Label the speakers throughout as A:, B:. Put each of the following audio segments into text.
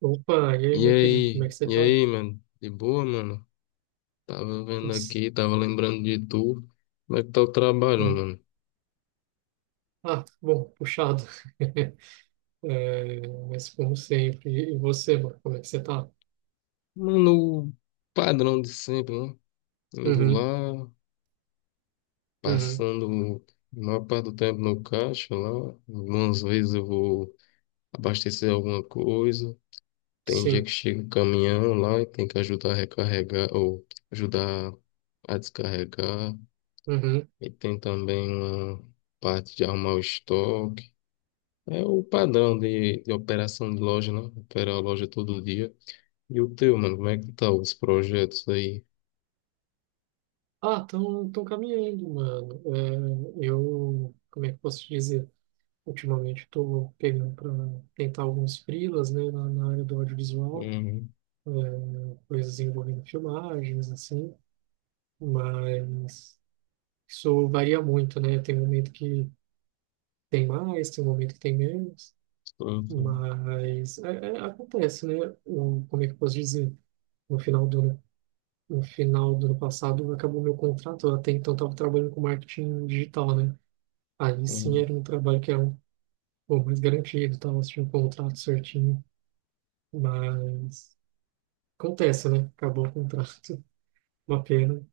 A: Opa, e aí, meu querido, como é que você
B: E
A: tá?
B: aí, mano? De boa, mano? Tava
A: Tudo...
B: vendo
A: s-
B: aqui, tava lembrando de tu. Como é que tá o trabalho,
A: né?
B: mano?
A: Ah, bom, puxado. É, mas como sempre, e você, mano, como é que você tá?
B: Mano, o padrão de sempre, né? Indo
A: Uhum,
B: lá,
A: uhum,
B: passando a maior parte do tempo no caixa lá. Algumas vezes eu vou abastecer alguma coisa. Tem dia
A: sim,
B: que chega o caminhão lá e tem que ajudar a recarregar ou ajudar a descarregar.
A: uhum.
B: E tem também uma parte de arrumar o estoque. É o padrão de operação de loja, né? Operar a loja todo dia. E o teu, mano, como é que tá os projetos aí?
A: Ah, tão, tão caminhando, mano. É, eu, como é que eu posso te dizer? Ultimamente estou pegando para tentar alguns freelas, né, na, área do audiovisual,
B: Uhum.
A: é, coisas envolvendo filmagens, assim, mas isso varia muito, né? Tem um momento que tem mais, tem um momento que tem menos,
B: tô- tô-
A: mas acontece, né? Eu, como é que eu posso dizer? No final do ano, no final do ano passado acabou meu contrato, eu até então estava trabalhando com marketing digital, né? Aí sim
B: uhum.
A: era um trabalho que era um pouco mais garantido, tava tinha um contrato certinho, mas acontece, né? Acabou o contrato, uma pena,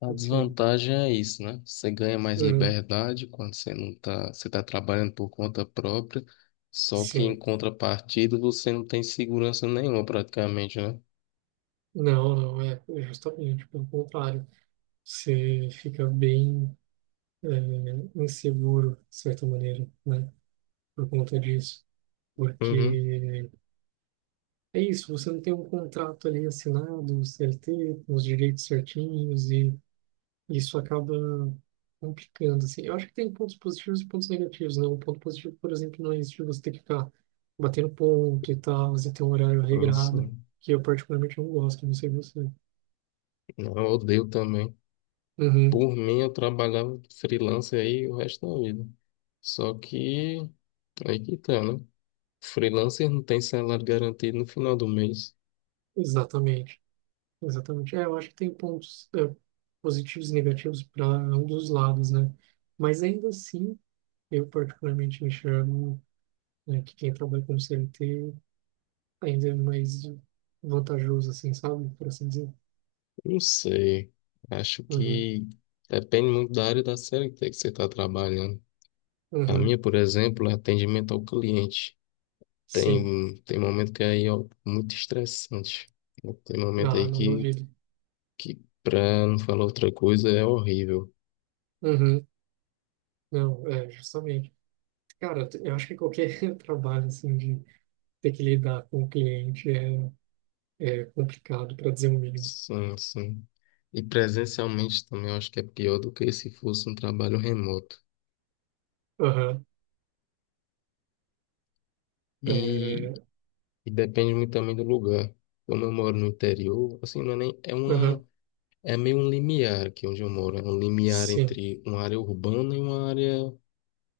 B: A
A: enfim.
B: desvantagem é isso, né? Você ganha mais
A: Uhum,
B: liberdade quando você não tá, você tá trabalhando por conta própria, só que em
A: sim.
B: contrapartida você não tem segurança nenhuma praticamente, né?
A: Não, não, é justamente pelo contrário. Você fica bem inseguro, de certa maneira, né? Por conta disso.
B: Uhum.
A: Porque é isso, você não tem um contrato ali assinado, CLT, com os direitos certinhos, e isso acaba complicando, assim. Eu acho que tem pontos positivos e pontos negativos, né? Um ponto positivo, por exemplo, não é isso de você ter que ficar batendo ponto e tal, você ter um horário
B: Nossa,
A: regrado, que eu particularmente não gosto, não sei você.
B: não, eu odeio também.
A: Uhum,
B: Por mim, eu trabalhava freelancer aí o resto da vida. Só que aí que tá, né? Freelancer não tem salário garantido no final do mês.
A: exatamente. Exatamente. É, eu acho que tem pontos positivos e negativos para ambos os lados, né? Mas ainda assim, eu particularmente enxergo, né, que quem trabalha com CLT ainda é mais vantajoso, assim, sabe? Por assim dizer.
B: Não sei. Acho
A: Uhum,
B: que depende muito da área da CLT que você está trabalhando. A
A: uhum,
B: minha, por exemplo, é atendimento ao cliente.
A: sim.
B: Tem momento que aí é muito estressante. Tem momento
A: Ah,
B: aí
A: não
B: que,
A: duvido.
B: que para não falar outra coisa, é horrível.
A: Uhum, não, é, justamente. Cara, eu acho que qualquer trabalho, assim, de ter que lidar com o cliente é complicado, para dizer o mínimo.
B: Sim, sim. E presencialmente também eu acho que é pior do que se fosse um trabalho remoto.
A: Aham,
B: E
A: é,
B: E depende muito também do lugar. Como eu moro no interior, assim, não é nem, é
A: aham,
B: uma, é meio um limiar aqui onde eu moro. É um limiar
A: sim.
B: entre uma área urbana e uma área,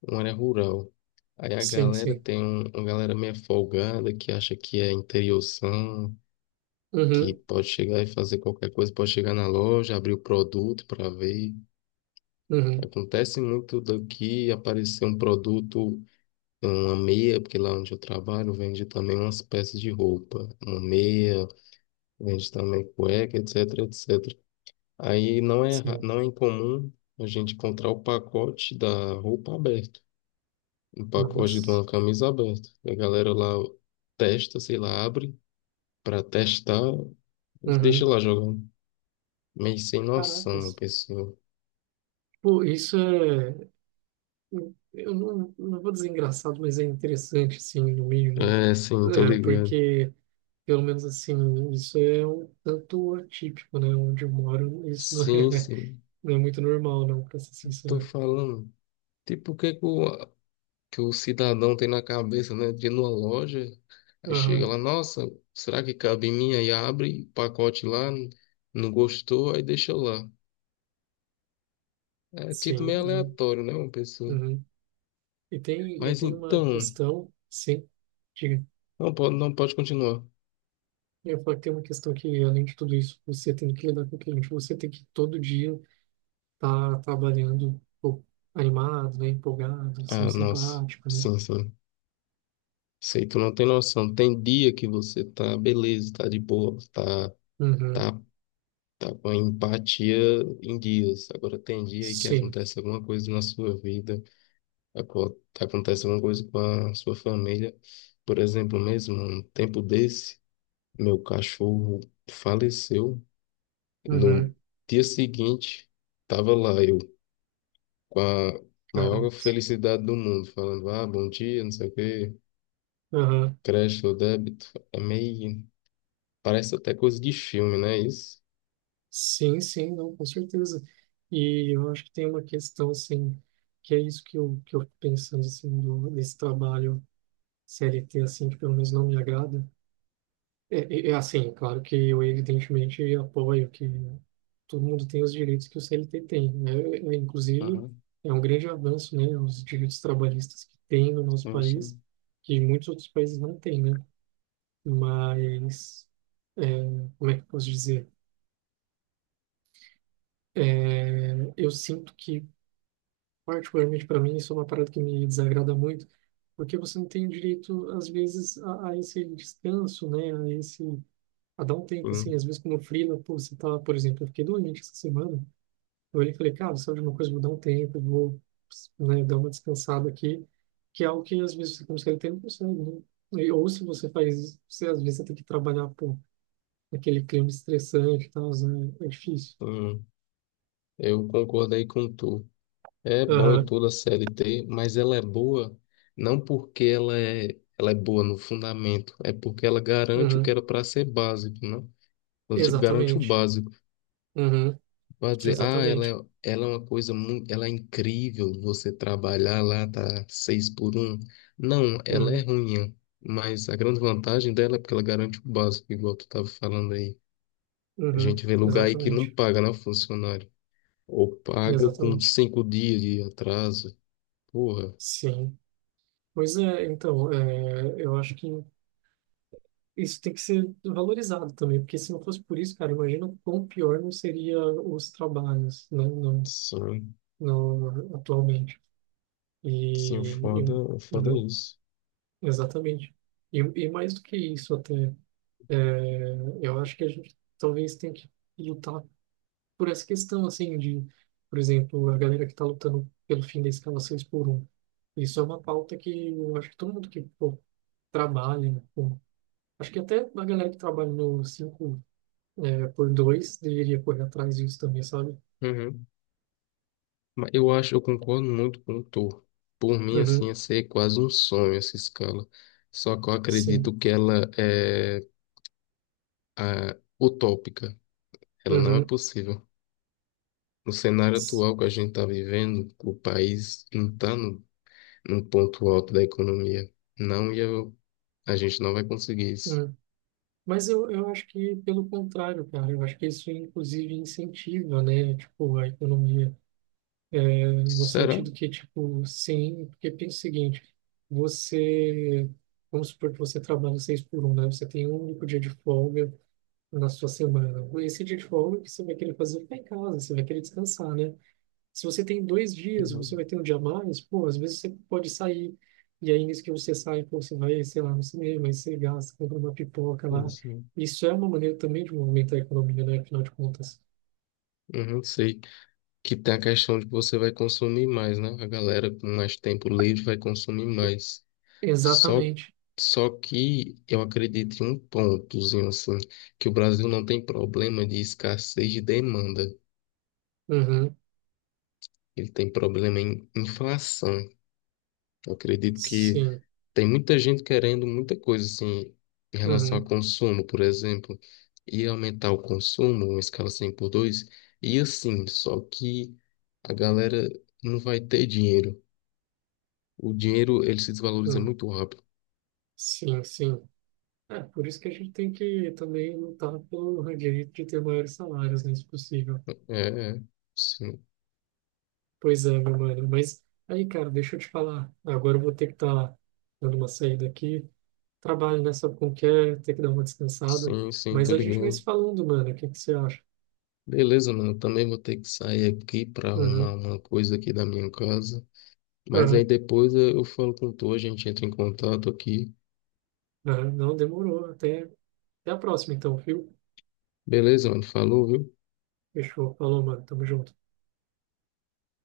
B: uma área rural. Aí a
A: Sim,
B: galera
A: sim.
B: uma galera meio folgada que acha que é interiorzão, que
A: Uhum,
B: pode chegar e fazer qualquer coisa, pode chegar na loja, abrir o produto para ver.
A: uhum,
B: Acontece muito daqui aparecer um produto, uma meia, porque lá onde eu trabalho vende também umas peças de roupa, uma meia. Vende também cueca, etc, etc. Aí não é, ra-
A: sim.
B: Não é incomum a gente encontrar o pacote da roupa aberto, um pacote de
A: Nossa.
B: uma camisa aberta. A galera lá testa, sei lá, abre para testar e deixa
A: Uhum.
B: lá jogando. Meio sem noção, uma
A: Caracas.
B: pessoa.
A: Pô, isso é. Eu não, não vou dizer engraçado, mas é interessante, assim, no mínimo.
B: É, sim, tô
A: É,
B: ligado.
A: porque, pelo menos assim, isso é um tanto atípico, né? Onde eu moro, isso não é,
B: Sim, sim,
A: não é muito normal, não, pra ser
B: tô
A: sincero.
B: falando. Tipo, o que é que o cidadão tem na cabeça, né? De ir numa loja, aí chega
A: Aham,
B: lá, nossa, será que cabe em mim? Aí abre o pacote lá, não gostou, aí deixa lá. É tipo
A: sim.
B: meio
A: E,
B: aleatório, né, uma pessoa.
A: uhum. E
B: Mas
A: tem uma
B: então,
A: questão, sim. Diga.
B: não pode, não pode continuar.
A: Eu ia falar que tem uma questão que, além de tudo isso, você tem que lidar com o cliente. Você tem que todo dia tá trabalhando pô, animado, né? Empolgado, sendo
B: Ah, nossa,
A: simpático, né?
B: sim, sim. Sei, tu não tem noção. Tem dia que você tá beleza, tá de boa,
A: Uhum,
B: tá, tá com a empatia em dias. Agora tem dia aí que
A: sim.
B: acontece alguma coisa na sua vida. Acontece alguma coisa com a sua família. Por exemplo, mesmo um tempo desse, meu cachorro faleceu. No
A: Uhum,
B: dia seguinte, estava lá eu com a
A: cara.
B: maior felicidade do mundo, falando: Ah, bom dia, não sei o quê,
A: Aham.
B: crédito ou débito. É meio. Parece até coisa de filme, né? Isso.
A: Sim, sim, não, com certeza. E eu acho que tem uma questão, assim, que é isso que eu fico pensando, assim, do, desse trabalho CLT, assim, que pelo menos não me agrada. É, é assim, claro que eu evidentemente apoio que todo mundo tem os direitos que o CLT tem, né? É, inclusive,
B: Uhum,
A: é um grande avanço, né, os direitos trabalhistas que tem no nosso
B: sim,
A: país,
B: sim.
A: que muitos outros países não têm, né? Mas, é, como é que eu posso dizer? Eu sinto que, particularmente para mim, isso é uma parada que me desagrada muito, porque você não tem direito, às vezes, a esse descanso, né, a esse... a dar um tempo, assim,
B: Hum,
A: às vezes como freela, pô, você tá, por exemplo, eu fiquei doente essa semana. Eu olhei e falei, cara, sabe de uma coisa, vou dar um tempo, vou, né, dar uma descansada aqui, que é algo que às vezes você consegue ter, não consegue, né? Ou se você faz, você às vezes você tem que trabalhar, por aquele clima estressante e tal, né? É difícil.
B: hum. Eu concordei com tu. É bom em
A: Aham,
B: toda a C L T, mas ela é boa não porque ela é boa no fundamento, é porque ela garante o que
A: uhum,
B: era para ser básico, né? Ela, tipo, garante o
A: exatamente.
B: básico.
A: Uhum,
B: Vai dizer, ah,
A: exatamente.
B: ela é uma coisa muito, ela é incrível você trabalhar lá, tá seis por um. Não, ela é
A: Uhum,
B: ruim, mas a grande vantagem dela é porque ela garante o básico, igual tu tava falando aí. A
A: uhum,
B: gente vê lugar aí que não
A: exatamente.
B: paga, né, funcionário? Ou paga com
A: Exatamente.
B: cinco dias de atraso. Porra.
A: Sim. Pois é, então, é, eu acho que isso tem que ser valorizado também, porque se não fosse por isso, cara, imagina o quão pior não seria os trabalhos, né,
B: Sim.
A: no, atualmente.
B: Sim,
A: E,
B: o foda é
A: uhum,
B: isso.
A: exatamente. E mais do que isso até, é, eu acho que a gente talvez tenha que lutar por essa questão, assim, de, por exemplo, a galera que está lutando pelo fim da escala 6 por um. Isso é uma pauta que eu acho que todo mundo que pô, trabalha, né, pô, acho que até a galera que trabalha no 5 por dois, deveria correr atrás disso também, sabe?
B: Uhum. Mas eu concordo muito com o Thor. Por mim, assim,
A: Uhum,
B: ia ser quase um sonho essa escala. Só que eu
A: sim.
B: acredito que ela é utópica. Ela não é
A: Uhum.
B: possível. No cenário
A: s-
B: atual que a gente está vivendo, o país não está no ponto alto da economia. Não ia, a gente não vai conseguir isso.
A: hum. Mas eu acho que pelo contrário, cara, eu acho que isso inclusive incentiva, né, tipo, a economia, né, no
B: Será?
A: sentido que, tipo, sim, porque pensa o seguinte, você, vamos supor que você trabalha seis por um, né, você tem um único dia de folga na sua semana, esse dia de folga que você vai querer fazer ficar em casa, você vai querer descansar, né? Se você tem dois dias, você
B: Uhum.
A: vai ter um dia a mais, pô, às vezes você pode sair. E aí, nisso que você sai, pô, você vai, sei lá, no cinema, aí você gasta, compra uma pipoca
B: Não
A: lá.
B: sei.
A: Isso é uma maneira também de movimentar a economia, né? Afinal de contas.
B: Uhum, sei. Que tem a questão de que você vai consumir mais, né? A galera com mais tempo livre vai consumir mais. Só,
A: Exatamente.
B: só que eu acredito em um pontozinho assim, que o Brasil não tem problema de escassez de demanda.
A: Uhum.
B: Ele tem problema em inflação. Eu acredito que
A: Sim.
B: tem muita gente querendo muita coisa assim em relação a
A: Uhum.
B: consumo, por exemplo, e aumentar o consumo, uma escala 100 por 2 e assim, só que a galera não vai ter dinheiro. O dinheiro, ele se desvaloriza
A: Uhum.
B: muito rápido.
A: Sim, sim. É, por isso que a gente tem que também lutar pelo direito de ter maiores salários, né, se possível.
B: É, é. Sim,
A: Pois é, meu mano. Mas aí, cara, deixa eu te falar. Agora eu vou ter que estar dando uma saída aqui. Trabalho, né? Sabe como que é? Ter que dar uma descansada.
B: sim, sim,
A: Mas
B: tô
A: a gente vai se
B: ligando.
A: falando, mano. O que que você acha?
B: Beleza, mano, também vou ter que sair aqui para
A: Uhum,
B: arrumar uma coisa aqui da minha casa. Mas aí
A: uhum,
B: depois eu falo com tu, a gente entra em contato aqui.
A: uhum. Não demorou. Até, até a próxima, então, viu?
B: Beleza, mano, falou, viu?
A: Fechou. Falou, mano. Tamo junto.